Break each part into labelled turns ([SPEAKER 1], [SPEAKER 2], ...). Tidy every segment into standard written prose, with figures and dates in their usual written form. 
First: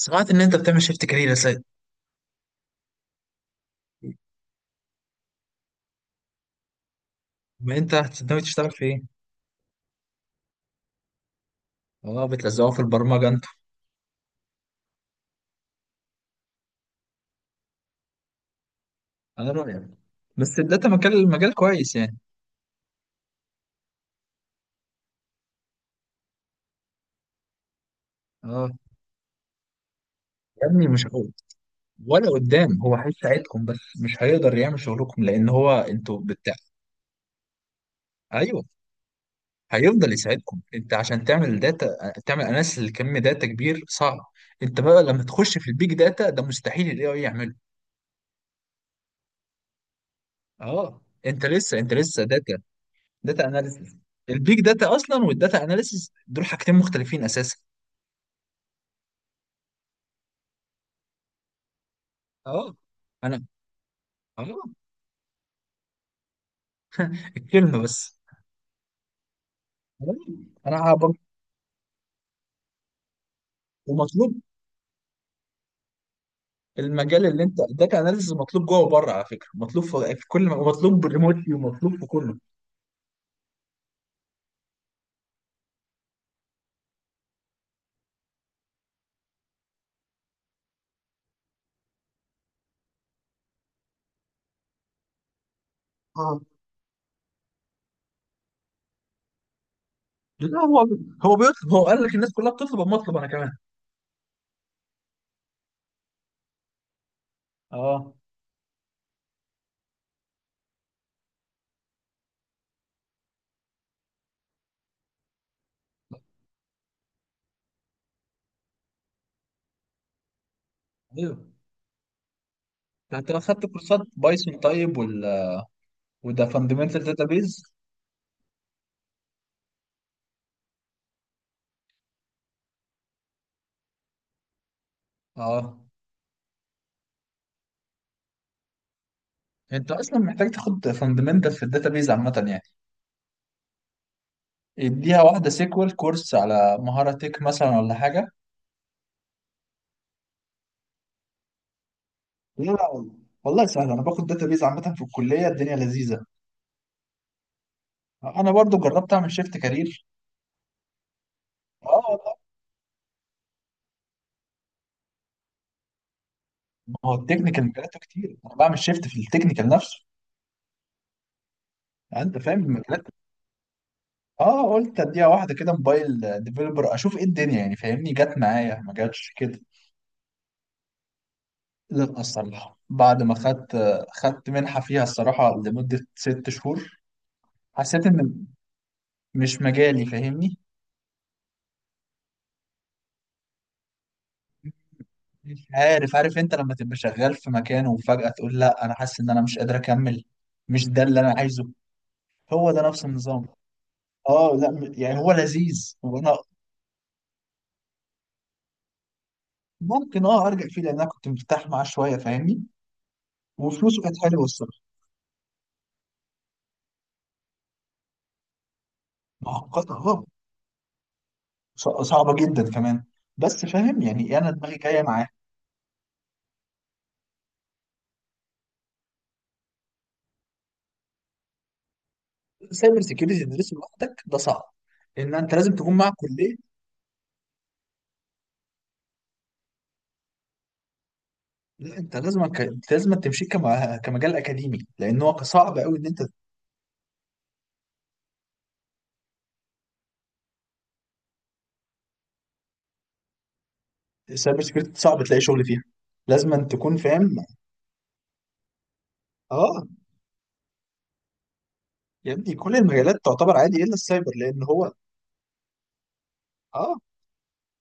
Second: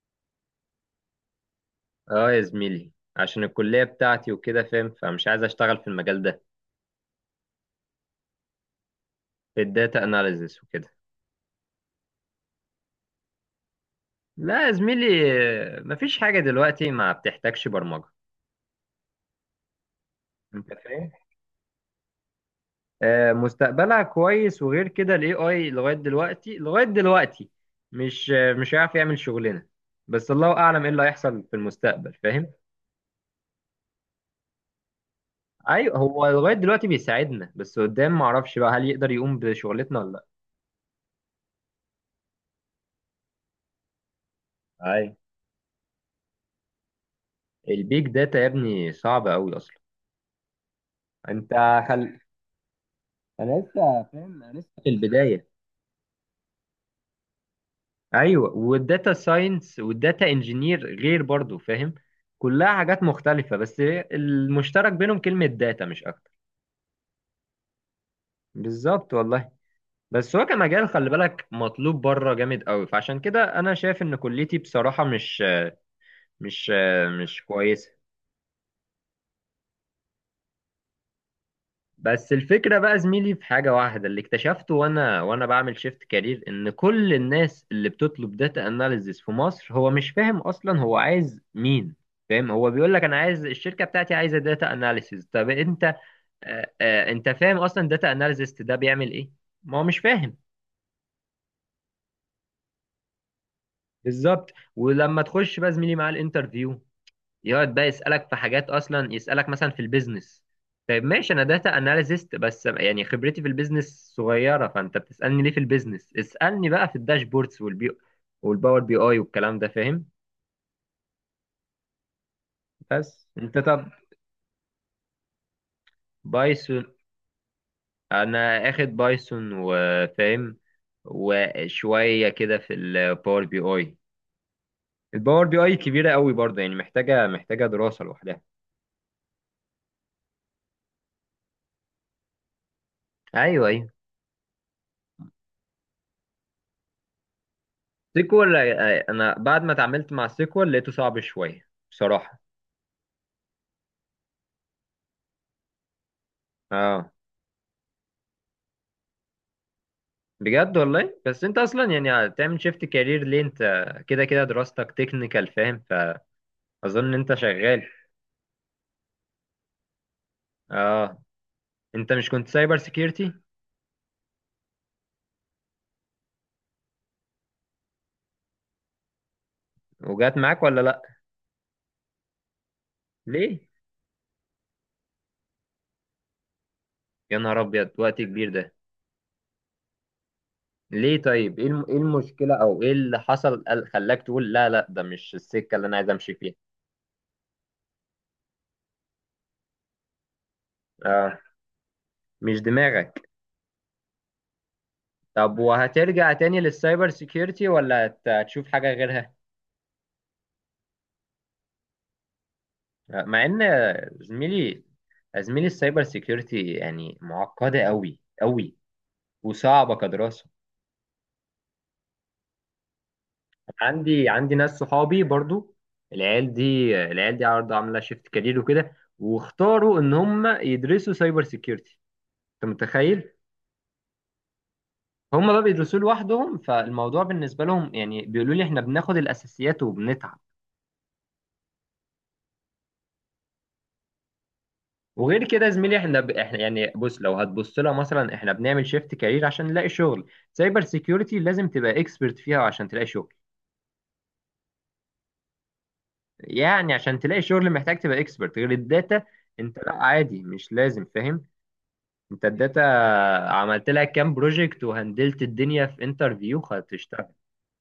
[SPEAKER 1] سمعت ان انت بتعمل شيفت كارير يا سيد،
[SPEAKER 2] اه يا زميلي. عشان الكلية بتاعتي وكده فاهم، فمش عايز اشتغل في المجال ده،
[SPEAKER 1] ما انت ناوي تشتغل في ايه؟
[SPEAKER 2] في الداتا اناليزس وكده.
[SPEAKER 1] اه بتلزقوا في البرمجه انتوا؟
[SPEAKER 2] لا يا زميلي. مفيش حاجة دلوقتي ما بتحتاجش برمجة.
[SPEAKER 1] انا رايك بس
[SPEAKER 2] انت
[SPEAKER 1] الداتا
[SPEAKER 2] فاهم؟
[SPEAKER 1] مجال مجال كويس يعني.
[SPEAKER 2] آه، مستقبلها كويس، وغير كده الاي اي لغاية دلوقتي، مش آه،
[SPEAKER 1] اه
[SPEAKER 2] مش هيعرف يعمل شغلنا. بس الله
[SPEAKER 1] يا
[SPEAKER 2] اعلم
[SPEAKER 1] ابني
[SPEAKER 2] ايه اللي
[SPEAKER 1] مش هو
[SPEAKER 2] هيحصل في المستقبل،
[SPEAKER 1] ولا
[SPEAKER 2] فاهم؟
[SPEAKER 1] قدام، هو هيساعدكم بس مش هيقدر يعمل شغلكم لان هو
[SPEAKER 2] ايوه،
[SPEAKER 1] انتوا
[SPEAKER 2] هو لغاية
[SPEAKER 1] بتاع.
[SPEAKER 2] دلوقتي بيساعدنا، بس قدام معرفش
[SPEAKER 1] ايوه
[SPEAKER 2] بقى هل يقدر يقوم بشغلتنا ولا
[SPEAKER 1] هيفضل
[SPEAKER 2] لا.
[SPEAKER 1] يساعدكم. انت عشان تعمل داتا تعمل اناليسيس لكم داتا كبير صعب. انت بقى
[SPEAKER 2] ايوه.
[SPEAKER 1] لما تخش في البيج داتا ده مستحيل الاي اي يعمله.
[SPEAKER 2] البيج داتا يا ابني صعب قوي اصلا.
[SPEAKER 1] اه انت لسه
[SPEAKER 2] انت
[SPEAKER 1] انت
[SPEAKER 2] خل...
[SPEAKER 1] لسه داتا داتا
[SPEAKER 2] انا
[SPEAKER 1] اناليسيس.
[SPEAKER 2] لسه فاهم، انا
[SPEAKER 1] البيج
[SPEAKER 2] لسه في
[SPEAKER 1] داتا اصلا
[SPEAKER 2] البدايه.
[SPEAKER 1] والداتا اناليسيس دول حاجتين مختلفين اساسا.
[SPEAKER 2] ايوه، والداتا ساينس والداتا انجينير غير برضو، فاهم؟ كلها
[SPEAKER 1] اه
[SPEAKER 2] حاجات
[SPEAKER 1] انا
[SPEAKER 2] مختلفه، بس
[SPEAKER 1] اه
[SPEAKER 2] المشترك بينهم كلمه داتا مش اكتر.
[SPEAKER 1] الكلمه بس.
[SPEAKER 2] بالظبط والله. بس هو
[SPEAKER 1] انا
[SPEAKER 2] كمجال خلي
[SPEAKER 1] هبقى
[SPEAKER 2] بالك مطلوب بره جامد قوي، فعشان كده انا شايف ان
[SPEAKER 1] ومطلوب.
[SPEAKER 2] كليتي بصراحه مش
[SPEAKER 1] المجال اللي
[SPEAKER 2] مش
[SPEAKER 1] انت
[SPEAKER 2] كويسه.
[SPEAKER 1] داتا اناليسز مطلوب جوه وبره على فكره، مطلوب في كل ومطلوب ريموتلي ومطلوب في
[SPEAKER 2] بس
[SPEAKER 1] كله.
[SPEAKER 2] الفكرة بقى زميلي في حاجة واحدة اللي اكتشفته، وانا بعمل شيفت كارير، ان كل الناس اللي بتطلب داتا اناليزز في مصر هو مش فاهم اصلا هو عايز مين. فاهم؟ هو بيقول لك انا عايز الشركة بتاعتي عايزة داتا اناليسز. طب انت
[SPEAKER 1] اه
[SPEAKER 2] انت فاهم اصلا داتا اناليسز ده بيعمل ايه؟ ما هو مش فاهم.
[SPEAKER 1] لا هو، هو بيطلب، هو قال لك الناس كلها بتطلب اما اطلب انا كمان.
[SPEAKER 2] بالظبط. ولما تخش بقى زميلي مع الانترفيو، يقعد بقى
[SPEAKER 1] اه
[SPEAKER 2] يسألك في حاجات، أصلا يسألك مثلا في البيزنس. طيب ماشي، أنا داتا أناليست، بس يعني خبرتي في البيزنس صغيرة، فأنت بتسألني ليه في البيزنس؟ اسألني بقى في الداشبوردز والباور بي أي والكلام ده، فاهم؟
[SPEAKER 1] ايوه،
[SPEAKER 2] بس
[SPEAKER 1] انت لو
[SPEAKER 2] أنت
[SPEAKER 1] خدت
[SPEAKER 2] طب.
[SPEAKER 1] كورسات بايثون طيب وده
[SPEAKER 2] بايثون.
[SPEAKER 1] فاندمنتال داتابيز.
[SPEAKER 2] أنا آخد بايثون وفاهم، وشوية كده في الباور بي أي. الباور بي أي
[SPEAKER 1] اه
[SPEAKER 2] كبيرة قوي برضه، يعني محتاجة دراسة لوحدها.
[SPEAKER 1] انت اصلا محتاج تاخد فاندمنتال في الداتابيز عامه يعني.
[SPEAKER 2] أيوه أيوه.
[SPEAKER 1] اديها واحده سيكوال كورس على مهاره تك مثلا ولا حاجه.
[SPEAKER 2] سيكوال؟ أنا بعد ما اتعاملت مع سيكوال لقيته صعب شوية بصراحة.
[SPEAKER 1] لا لا والله، والله سهل. انا باخد داتابيز عامه في الكليه الدنيا لذيذه.
[SPEAKER 2] اه.
[SPEAKER 1] انا برضو جربت اعمل شيفت كارير.
[SPEAKER 2] بجد والله. بس انت اصلا
[SPEAKER 1] اه
[SPEAKER 2] يعني
[SPEAKER 1] والله.
[SPEAKER 2] تعمل شيفت كارير ليه انت؟ كده كده دراستك تكنيكال، فاهم؟
[SPEAKER 1] ما
[SPEAKER 2] فاظن
[SPEAKER 1] هو
[SPEAKER 2] انت
[SPEAKER 1] التكنيكال
[SPEAKER 2] شغال.
[SPEAKER 1] مجالاته كتير، انا بعمل شيفت في التكنيكال نفسه.
[SPEAKER 2] اه. انت
[SPEAKER 1] يعني
[SPEAKER 2] مش
[SPEAKER 1] انت
[SPEAKER 2] كنت
[SPEAKER 1] فاهم
[SPEAKER 2] سايبر
[SPEAKER 1] المجالات.
[SPEAKER 2] سيكيورتي؟
[SPEAKER 1] اه قلت اديها واحده كده موبايل ديفلوبر اشوف ايه الدنيا يعني فاهمني، جت معايا ما جاتش كده.
[SPEAKER 2] وجات معاك ولا لا؟
[SPEAKER 1] لا، الصراحه بعد ما
[SPEAKER 2] ليه؟
[SPEAKER 1] خدت منحه فيها الصراحه لمده 6 شهور.
[SPEAKER 2] يا نهار ابيض،
[SPEAKER 1] حسيت
[SPEAKER 2] وقت
[SPEAKER 1] ان
[SPEAKER 2] كبير ده.
[SPEAKER 1] مش مجالي فاهمني.
[SPEAKER 2] ليه طيب، ايه ايه المشكلة او ايه اللي حصل خلاك تقول لا لا ده مش
[SPEAKER 1] مش
[SPEAKER 2] السكة اللي انا عايز
[SPEAKER 1] عارف،
[SPEAKER 2] امشي
[SPEAKER 1] عارف
[SPEAKER 2] فيها؟
[SPEAKER 1] انت لما تبقى شغال في مكان وفجأة تقول لا انا حاسس ان انا مش قادر اكمل. مش ده اللي انا
[SPEAKER 2] اه.
[SPEAKER 1] عايزه.
[SPEAKER 2] مش
[SPEAKER 1] هو ده نفس
[SPEAKER 2] دماغك.
[SPEAKER 1] النظام. اه لا يعني هو
[SPEAKER 2] طب
[SPEAKER 1] لذيذ
[SPEAKER 2] وهترجع
[SPEAKER 1] وانا.
[SPEAKER 2] تاني للسايبر سيكيورتي ولا هتشوف حاجة غيرها؟
[SPEAKER 1] ممكن ارجع فيه لان انا كنت مرتاح معاه شوية فاهمني.
[SPEAKER 2] مع ان
[SPEAKER 1] وفلوسه كانت حلوة الصراحة.
[SPEAKER 2] زميلي زميلي، السايبر سيكيورتي يعني معقده قوي قوي،
[SPEAKER 1] معقدة
[SPEAKER 2] وصعبه
[SPEAKER 1] اه.
[SPEAKER 2] كدراسه.
[SPEAKER 1] صعبة جدا كمان. بس فاهم
[SPEAKER 2] عندي
[SPEAKER 1] يعني انا
[SPEAKER 2] عندي
[SPEAKER 1] دماغي
[SPEAKER 2] ناس
[SPEAKER 1] جاية
[SPEAKER 2] صحابي
[SPEAKER 1] معاه.
[SPEAKER 2] برضو. العيال دي العيال دي عرض عامله شيفت كارير وكده، واختاروا ان هم يدرسوا سايبر سيكيورتي. انت
[SPEAKER 1] سايبر
[SPEAKER 2] متخيل؟
[SPEAKER 1] سيكيورتي تدرسه لوحدك ده صعب، ان
[SPEAKER 2] هم
[SPEAKER 1] انت
[SPEAKER 2] بقى
[SPEAKER 1] لازم تكون
[SPEAKER 2] بيدرسوه
[SPEAKER 1] مع كلية.
[SPEAKER 2] لوحدهم، فالموضوع بالنسبه لهم يعني بيقولوا لي احنا بناخد الاساسيات وبنتعب.
[SPEAKER 1] لا انت لازم تمشي كمجال اكاديمي لان هو
[SPEAKER 2] وغير كده يا
[SPEAKER 1] صعب
[SPEAKER 2] زميلي،
[SPEAKER 1] قوي ان انت.
[SPEAKER 2] احنا يعني بص، لو هتبص لها مثلا، احنا بنعمل شيفت كارير عشان نلاقي شغل. سايبر سيكيورتي لازم تبقى اكسبرت فيها عشان تلاقي شغل.
[SPEAKER 1] السايبر سكيورتي صعب تلاقي شغل فيها، لازم أن
[SPEAKER 2] يعني
[SPEAKER 1] تكون
[SPEAKER 2] عشان
[SPEAKER 1] فاهم.
[SPEAKER 2] تلاقي شغل محتاج تبقى اكسبرت، غير الداتا. انت
[SPEAKER 1] اه
[SPEAKER 2] لا، عادي مش لازم فاهم.
[SPEAKER 1] يا
[SPEAKER 2] انت
[SPEAKER 1] ابني، كل
[SPEAKER 2] الداتا
[SPEAKER 1] المجالات تعتبر عادي
[SPEAKER 2] عملت
[SPEAKER 1] الا
[SPEAKER 2] لها
[SPEAKER 1] السايبر
[SPEAKER 2] كام
[SPEAKER 1] لان
[SPEAKER 2] بروجكت
[SPEAKER 1] هو.
[SPEAKER 2] وهندلت الدنيا في انترفيو
[SPEAKER 1] اه
[SPEAKER 2] هتشتغل.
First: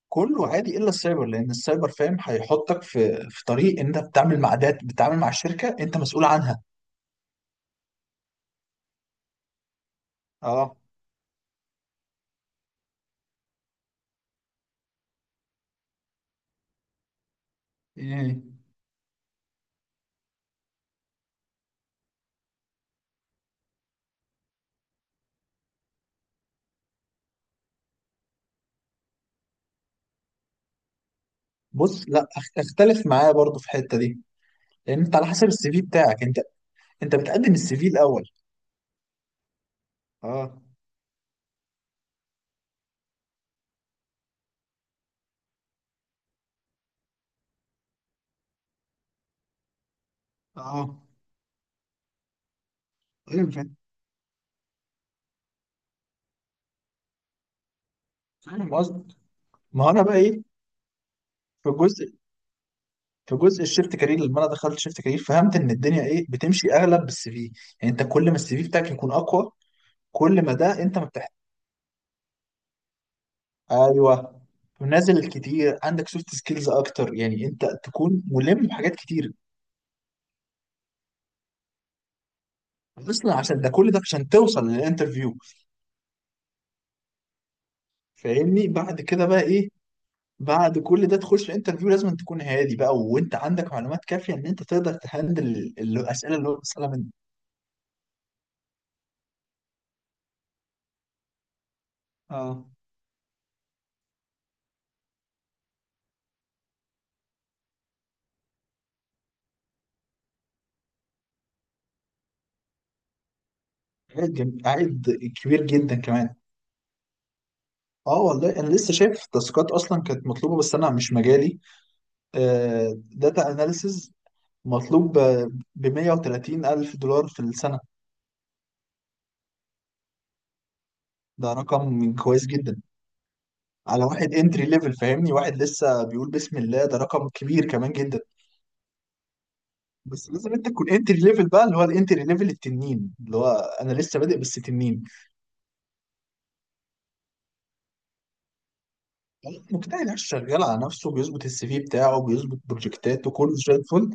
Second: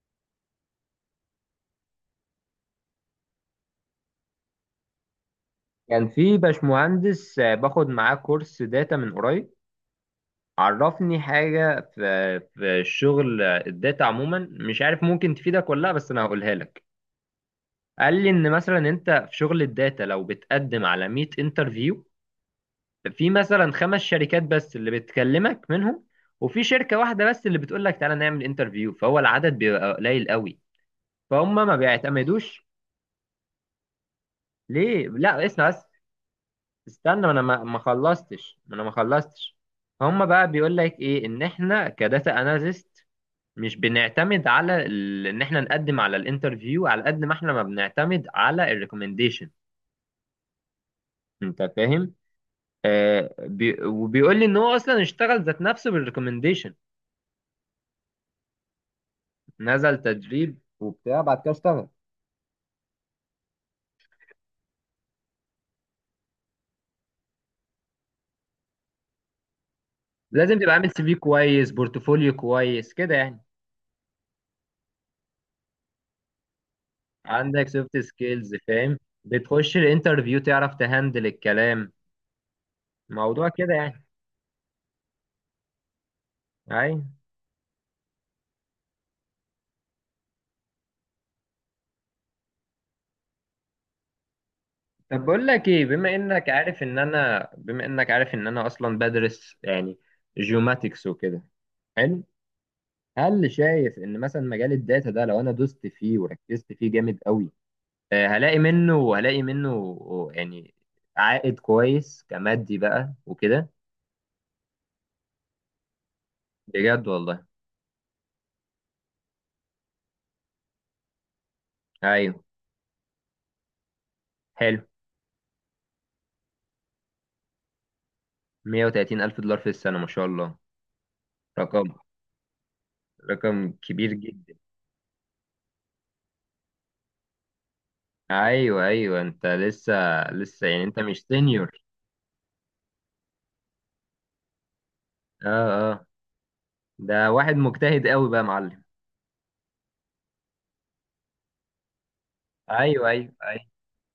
[SPEAKER 1] كله عادي الا السايبر لان السايبر فاهم هيحطك في طريق، انت بتتعامل مع دات بتتعامل مع الشركه انت
[SPEAKER 2] كان
[SPEAKER 1] مسؤول
[SPEAKER 2] في
[SPEAKER 1] عنها.
[SPEAKER 2] باشمهندس باخد معاه كورس داتا من قريب،
[SPEAKER 1] اه
[SPEAKER 2] عرفني حاجة في الشغل. الداتا عموما مش عارف ممكن تفيدك ولا لا، بس انا هقولها لك. قال لي
[SPEAKER 1] يعني
[SPEAKER 2] ان مثلا انت في شغل الداتا لو بتقدم على 100 انترفيو، في مثلا خمس شركات بس اللي بتكلمك منهم، وفي شركة واحدة بس اللي بتقول لك تعالى نعمل انترفيو. فهو العدد بيبقى قليل قوي، فهم ما
[SPEAKER 1] بص، لا
[SPEAKER 2] بيعتمدوش.
[SPEAKER 1] اختلف معايا برضو في الحته دي لان
[SPEAKER 2] ليه؟
[SPEAKER 1] انت على
[SPEAKER 2] لا
[SPEAKER 1] حسب
[SPEAKER 2] اسمع
[SPEAKER 1] السي في
[SPEAKER 2] بس،
[SPEAKER 1] بتاعك. انت
[SPEAKER 2] استنى ما انا
[SPEAKER 1] بتقدم
[SPEAKER 2] ما
[SPEAKER 1] السي
[SPEAKER 2] ما
[SPEAKER 1] في الاول.
[SPEAKER 2] خلصتش، ما انا ما خلصتش. هم بقى
[SPEAKER 1] اه
[SPEAKER 2] بيقول لك ايه ان احنا كداتا اناليست مش بنعتمد على ان احنا نقدم على الانترفيو على قد ما احنا ما بنعتمد على الريكومنديشن.
[SPEAKER 1] اه،
[SPEAKER 2] انت فاهم؟
[SPEAKER 1] ايوه فاهم.
[SPEAKER 2] بي، وبيقول لي ان هو اصلا اشتغل ذات نفسه بالريكومنديشن.
[SPEAKER 1] فاهم قصدي. ما هو
[SPEAKER 2] نزل
[SPEAKER 1] انا بقى ايه.
[SPEAKER 2] تدريب وبتاع، بعد كده
[SPEAKER 1] في
[SPEAKER 2] اشتغل.
[SPEAKER 1] الجزء في جزء الشيفت كارير، لما انا دخلت شيفت كارير فهمت ان الدنيا ايه بتمشي اغلب بالسي في. يعني انت كل ما السي في بتاعك يكون اقوى كل ما
[SPEAKER 2] لازم تبقى
[SPEAKER 1] ده
[SPEAKER 2] عامل
[SPEAKER 1] انت
[SPEAKER 2] سي في
[SPEAKER 1] مرتاح.
[SPEAKER 2] كويس، بورتفوليو كويس كده يعني.
[SPEAKER 1] ايوه، نازل كتير عندك سوفت سكيلز اكتر يعني انت
[SPEAKER 2] عندك سوفت
[SPEAKER 1] تكون
[SPEAKER 2] سكيلز
[SPEAKER 1] ملم بحاجات
[SPEAKER 2] فاهم،
[SPEAKER 1] كتير.
[SPEAKER 2] بتخش الانترفيو تعرف تهندل الكلام.
[SPEAKER 1] اصلا
[SPEAKER 2] موضوع
[SPEAKER 1] عشان ده
[SPEAKER 2] كده
[SPEAKER 1] كل ده
[SPEAKER 2] يعني.
[SPEAKER 1] عشان توصل للانترفيو
[SPEAKER 2] اي.
[SPEAKER 1] فاهمني. بعد كده بقى ايه، بعد كل ده تخش الانترفيو لازم تكون هادي بقى وانت عندك معلومات كافيه ان انت تقدر
[SPEAKER 2] طب
[SPEAKER 1] تهندل
[SPEAKER 2] بقول لك ايه، بما
[SPEAKER 1] الاسئله اللي
[SPEAKER 2] انك
[SPEAKER 1] هو
[SPEAKER 2] عارف
[SPEAKER 1] بيسالها
[SPEAKER 2] ان
[SPEAKER 1] منك.
[SPEAKER 2] انا بما انك عارف ان انا اصلا بدرس يعني جيوماتكس وكده. حلو.
[SPEAKER 1] اه
[SPEAKER 2] هل شايف ان مثلا مجال الداتا ده لو انا دوست فيه وركزت فيه جامد قوي، هلاقي منه يعني عائد كويس كمادي بقى وكده؟
[SPEAKER 1] عائد كبير جدا كمان.
[SPEAKER 2] بجد والله.
[SPEAKER 1] اه والله انا لسه شايف تاسكات اصلا كانت مطلوبه بس انا مش مجالي.
[SPEAKER 2] ايوه
[SPEAKER 1] داتا اناليسز
[SPEAKER 2] حلو.
[SPEAKER 1] مطلوب ب 130 الف دولار في السنه.
[SPEAKER 2] 130 الف دولار في السنة، ما شاء الله.
[SPEAKER 1] ده
[SPEAKER 2] رقم
[SPEAKER 1] رقم كويس جدا.
[SPEAKER 2] رقم
[SPEAKER 1] على
[SPEAKER 2] كبير
[SPEAKER 1] واحد
[SPEAKER 2] جدا.
[SPEAKER 1] انتري ليفل فاهمني، واحد لسه بيقول بسم الله، ده رقم كبير كمان جدا.
[SPEAKER 2] ايوه ايوه انت لسه.
[SPEAKER 1] بس لازم انت
[SPEAKER 2] يعني
[SPEAKER 1] تكون
[SPEAKER 2] انت
[SPEAKER 1] انتري
[SPEAKER 2] مش
[SPEAKER 1] ليفل بقى،
[SPEAKER 2] سينيور؟
[SPEAKER 1] اللي هو الانتري ليفل التنين اللي هو. انا لسه بادئ بس تنين.
[SPEAKER 2] اه اه. ده واحد مجتهد قوي بقى يا معلم.
[SPEAKER 1] مجتهد عايش شغال على نفسه، بيظبط السي في بتاعه، بيظبط
[SPEAKER 2] ايوه ايوه
[SPEAKER 1] بروجكتاته كله
[SPEAKER 2] ايوه.
[SPEAKER 1] زي الفل.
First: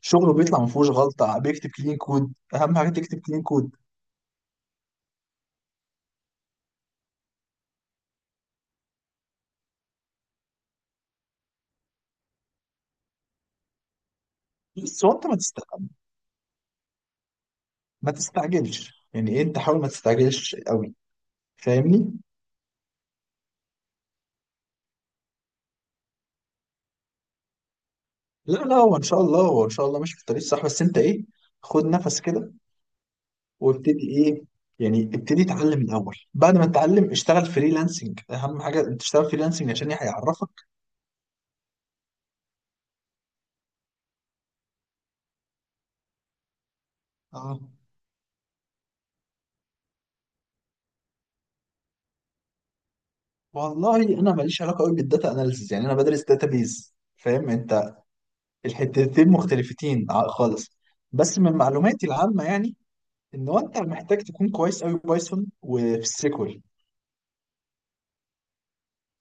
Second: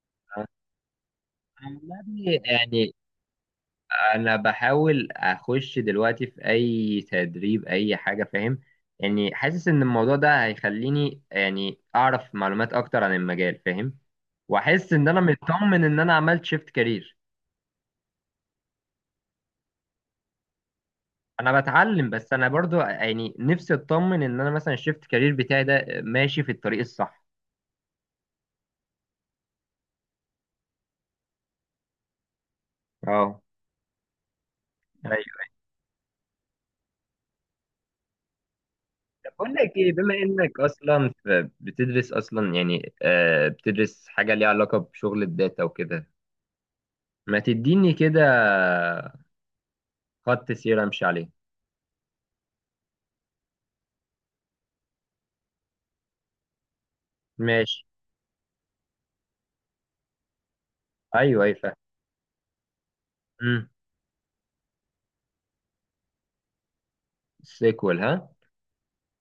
[SPEAKER 1] شغله
[SPEAKER 2] آه.
[SPEAKER 1] بيطلع ما فيهوش غلطه، بيكتب كلين كود،
[SPEAKER 2] والله
[SPEAKER 1] اهم حاجه
[SPEAKER 2] يعني،
[SPEAKER 1] تكتب كلين كود.
[SPEAKER 2] انا بحاول اخش دلوقتي في اي تدريب اي حاجه فاهم، يعني حاسس ان الموضوع ده هيخليني يعني اعرف معلومات اكتر عن المجال فاهم. واحس
[SPEAKER 1] بس
[SPEAKER 2] ان
[SPEAKER 1] هو
[SPEAKER 2] انا
[SPEAKER 1] انت
[SPEAKER 2] مطمن ان انا عملت شيفت كارير.
[SPEAKER 1] ما تستعجلش يعني ايه انت، حاول ما تستعجلش قوي
[SPEAKER 2] انا بتعلم،
[SPEAKER 1] فاهمني.
[SPEAKER 2] بس انا برضو يعني نفسي اطمن ان انا مثلا الشيفت كارير بتاعي ده ماشي في الطريق الصح.
[SPEAKER 1] لا لا، هو ان شاء الله ماشي في الطريق الصح، بس انت ايه، خد نفس كده
[SPEAKER 2] اه.
[SPEAKER 1] وابتدي ايه، يعني ابتدي
[SPEAKER 2] ايوه.
[SPEAKER 1] اتعلم الاول، بعد ما تتعلم اشتغل فريلانسنج، اهم حاجه انت
[SPEAKER 2] طب
[SPEAKER 1] تشتغل
[SPEAKER 2] بقول
[SPEAKER 1] فريلانسنج
[SPEAKER 2] لك
[SPEAKER 1] عشان
[SPEAKER 2] ايه، بما انك
[SPEAKER 1] هيعرفك.
[SPEAKER 2] اصلا بتدرس اصلا يعني بتدرس حاجه ليها علاقه بشغل الداتا وكده، ما
[SPEAKER 1] اه
[SPEAKER 2] تديني كده خط سير امشي عليه.
[SPEAKER 1] والله، انا ماليش علاقه قوي بالداتا اناليسيز يعني انا بدرس داتابيز فاهم
[SPEAKER 2] ماشي.
[SPEAKER 1] انت. الحتتين مختلفتين خالص. بس
[SPEAKER 2] ايوه
[SPEAKER 1] من
[SPEAKER 2] اي فاهم.
[SPEAKER 1] معلوماتي العامه يعني ان هو
[SPEAKER 2] امم
[SPEAKER 1] انت محتاج تكون كويس قوي بايثون وفي SQL.
[SPEAKER 2] سيكوال؟ ها؟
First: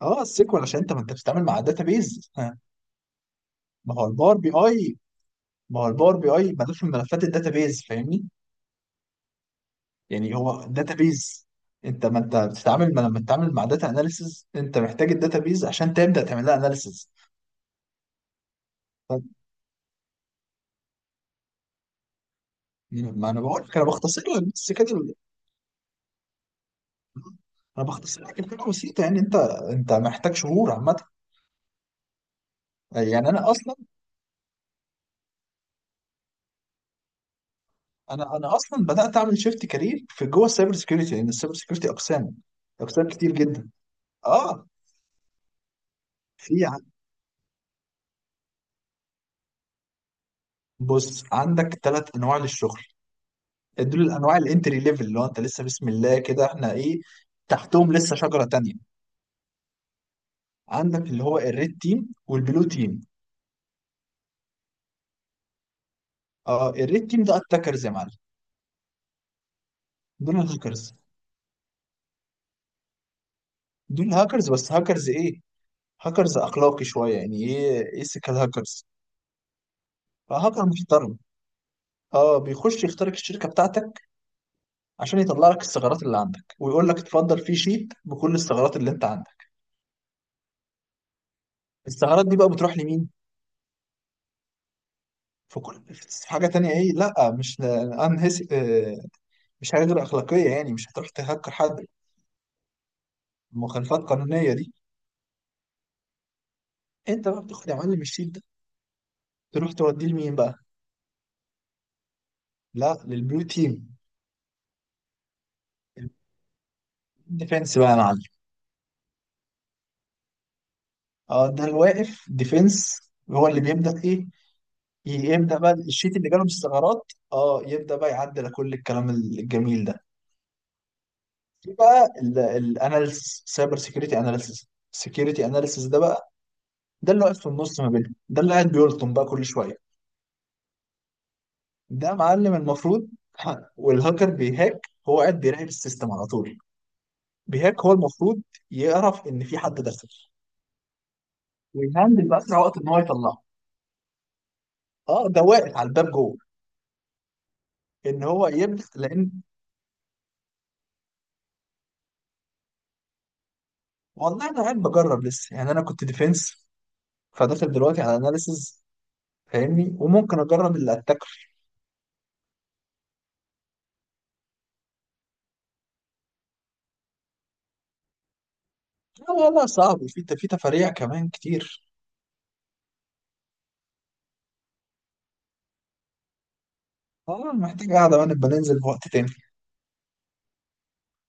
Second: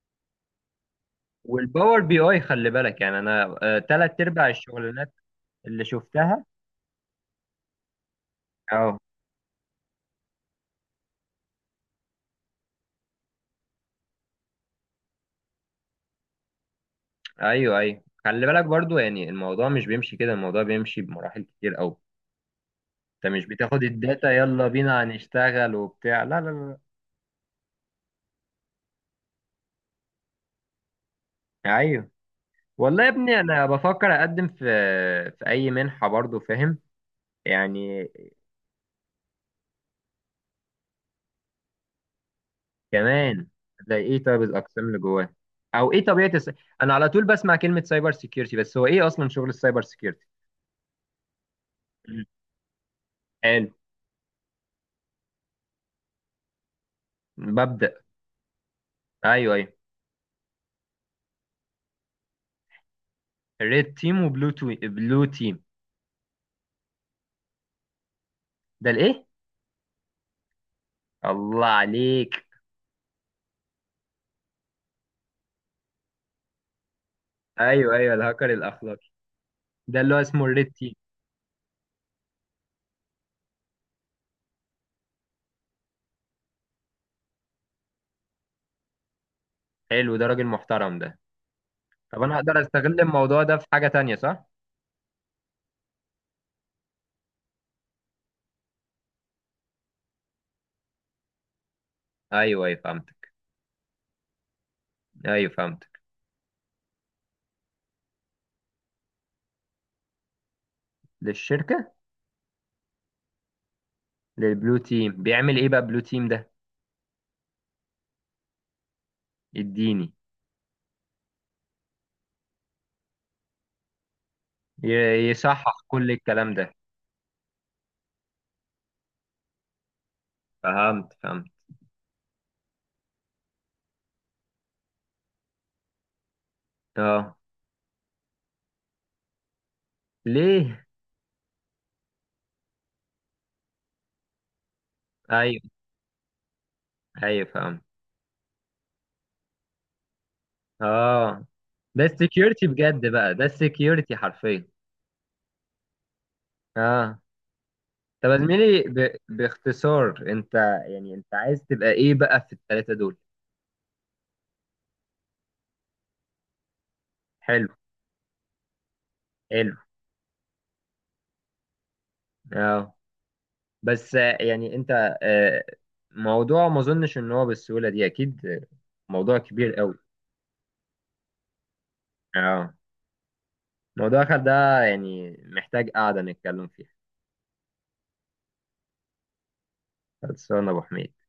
[SPEAKER 1] اه السيكوال عشان انت ما انت بتتعامل مع
[SPEAKER 2] والباور بي
[SPEAKER 1] بيز.
[SPEAKER 2] اي خلي بالك، يعني انا
[SPEAKER 1] ما هو
[SPEAKER 2] تلات
[SPEAKER 1] الباور
[SPEAKER 2] ارباع
[SPEAKER 1] بي اي
[SPEAKER 2] الشغلانات
[SPEAKER 1] ما
[SPEAKER 2] اللي
[SPEAKER 1] هو الباور بي
[SPEAKER 2] شفتها.
[SPEAKER 1] اي ملوش من ملفات بيز فاهمني.
[SPEAKER 2] اه.
[SPEAKER 1] يعني هو بيز. انت ما انت بتتعامل ما لما بتتعامل مع داتا اناليسز انت محتاج بيز عشان تبدا تعمل لها اناليسز.
[SPEAKER 2] ايوه ايوه خلي بالك برضو يعني الموضوع مش بيمشي كده، الموضوع بيمشي بمراحل كتير قوي.
[SPEAKER 1] ما
[SPEAKER 2] انت
[SPEAKER 1] انا
[SPEAKER 2] مش
[SPEAKER 1] بقول لك،
[SPEAKER 2] بتاخد
[SPEAKER 1] انا بختصر
[SPEAKER 2] الداتا
[SPEAKER 1] لك
[SPEAKER 2] يلا
[SPEAKER 1] بس كده
[SPEAKER 2] بينا هنشتغل وبتاع، لا لا لا.
[SPEAKER 1] انا بختصر لك الفكره بسيطه يعني انت. انت محتاج شهور عامه.
[SPEAKER 2] لا. ايوه. والله يا
[SPEAKER 1] يعني
[SPEAKER 2] ابني
[SPEAKER 1] انا
[SPEAKER 2] انا
[SPEAKER 1] اصلا
[SPEAKER 2] بفكر اقدم في اي منحة برضو فاهم، يعني.
[SPEAKER 1] انا انا اصلا بدات اعمل شيفت كارير في جوه السايبر سكيورتي لان السايبر سكيورتي اقسام، اقسام كتير
[SPEAKER 2] كمان.
[SPEAKER 1] جدا.
[SPEAKER 2] هتلاقي ايه طيب
[SPEAKER 1] اه
[SPEAKER 2] الاقسام اللي جواه؟ او ايه طبيعه
[SPEAKER 1] في،
[SPEAKER 2] انا على طول بسمع كلمه سايبر سيكيورتي، بس هو ايه اصلا شغل السايبر سيكيورتي؟
[SPEAKER 1] بص عندك ثلاث
[SPEAKER 2] مم.
[SPEAKER 1] انواع للشغل.
[SPEAKER 2] حلو.
[SPEAKER 1] دول الانواع الانتري ليفل اللي هو انت لسه بسم الله كده احنا ايه،
[SPEAKER 2] ببدا.
[SPEAKER 1] تحتهم لسه شجره تانية.
[SPEAKER 2] ايوه ايوه.
[SPEAKER 1] عندك اللي هو الريد تيم والبلو تيم.
[SPEAKER 2] ريد تيم وبلو تو... بلو تيم.
[SPEAKER 1] اه الريد تيم ده اتاكرز يا معلم.
[SPEAKER 2] ده الايه؟
[SPEAKER 1] دول الهاكرز.
[SPEAKER 2] الله عليك.
[SPEAKER 1] دول هاكرز بس هاكرز ايه، هاكرز اخلاقي شويه يعني
[SPEAKER 2] ايوه
[SPEAKER 1] ايه،
[SPEAKER 2] ايوه.
[SPEAKER 1] ايثيكال
[SPEAKER 2] الهاكر
[SPEAKER 1] هاكرز.
[SPEAKER 2] الاخلاقي، ده اللي هو اسمه
[SPEAKER 1] هاكر
[SPEAKER 2] الريد تيم.
[SPEAKER 1] محترم. اه بيخش يخترق الشركه بتاعتك عشان يطلع لك الثغرات اللي عندك ويقول لك اتفضل في شيت بكل الثغرات اللي انت عندك.
[SPEAKER 2] حلو، ده راجل محترم ده. طب
[SPEAKER 1] الثغرات
[SPEAKER 2] انا
[SPEAKER 1] دي بقى
[SPEAKER 2] اقدر
[SPEAKER 1] بتروح
[SPEAKER 2] استغل
[SPEAKER 1] لمين؟
[SPEAKER 2] الموضوع ده في حاجه تانية صح؟
[SPEAKER 1] في حاجة تانية ايه، لا مش انهس. مش حاجة غير أخلاقية يعني، مش هتروح تهكر حد.
[SPEAKER 2] ايوه ايوه فهمتك.
[SPEAKER 1] المخالفات القانونية دي.
[SPEAKER 2] ايوه فهمتك.
[SPEAKER 1] انت بقى بتاخد يا معلم الشيت ده تروح توديه لمين بقى؟
[SPEAKER 2] للشركه؟
[SPEAKER 1] لا، للبلو تيم.
[SPEAKER 2] للبلو تيم، بيعمل ايه بقى بلو تيم ده؟
[SPEAKER 1] الديفنس بقى يا معلم.
[SPEAKER 2] اديني.
[SPEAKER 1] اه ده الواقف ديفنس. هو اللي بيبدأ ايه، يبدأ بقى
[SPEAKER 2] يصحح كل
[SPEAKER 1] الشيت اللي جاله من
[SPEAKER 2] الكلام ده؟
[SPEAKER 1] الثغرات، اه يبدأ بقى يعدل كل الكلام الجميل ده.
[SPEAKER 2] فهمت فهمت.
[SPEAKER 1] في بقى الاناليسيس، سايبر سيكيورتي اناليسيس، سيكيورتي اناليسيس ده بقى ده اللي
[SPEAKER 2] اه.
[SPEAKER 1] واقف في النص ما بينهم، ده اللي قاعد بيلطم بقى كل شوية.
[SPEAKER 2] ليه؟
[SPEAKER 1] ده معلم المفروض. والهاكر بيهاك، هو قاعد
[SPEAKER 2] ايوه
[SPEAKER 1] بيراقب السيستم على طول.
[SPEAKER 2] ايوه
[SPEAKER 1] بيهاك
[SPEAKER 2] فهمت.
[SPEAKER 1] هو المفروض يعرف ان في حد داخل،
[SPEAKER 2] اه. ده
[SPEAKER 1] ويهندل باسرع
[SPEAKER 2] السكيورتي
[SPEAKER 1] وقت ان هو
[SPEAKER 2] بجد بقى،
[SPEAKER 1] يطلعه.
[SPEAKER 2] ده السكيورتي حرفيا.
[SPEAKER 1] اه ده واقف على الباب جوه
[SPEAKER 2] اه.
[SPEAKER 1] ان
[SPEAKER 2] طب يا
[SPEAKER 1] هو
[SPEAKER 2] زميلي
[SPEAKER 1] يبدا لان.
[SPEAKER 2] باختصار انت، يعني انت عايز تبقى ايه بقى في الثلاثه دول؟
[SPEAKER 1] والله انا قاعد بجرب لسه يعني، انا كنت ديفense
[SPEAKER 2] حلو.
[SPEAKER 1] فداخل دلوقتي على اناليسز
[SPEAKER 2] حلو.
[SPEAKER 1] فاهمني، وممكن اجرب اللي اتاكل.
[SPEAKER 2] اه. بس يعني انت آه، موضوع ما اظنش ان هو بالسهوله دي اكيد.
[SPEAKER 1] لا
[SPEAKER 2] موضوع
[SPEAKER 1] والله
[SPEAKER 2] كبير قوي.
[SPEAKER 1] صعب وفي تفاريع كمان كتير.
[SPEAKER 2] اه. موضوع ده يعني محتاج قعده نتكلم فيها.
[SPEAKER 1] اه محتاج قاعده وانا بنزل في وقت تاني.
[SPEAKER 2] خلصانه يا ابو حميد.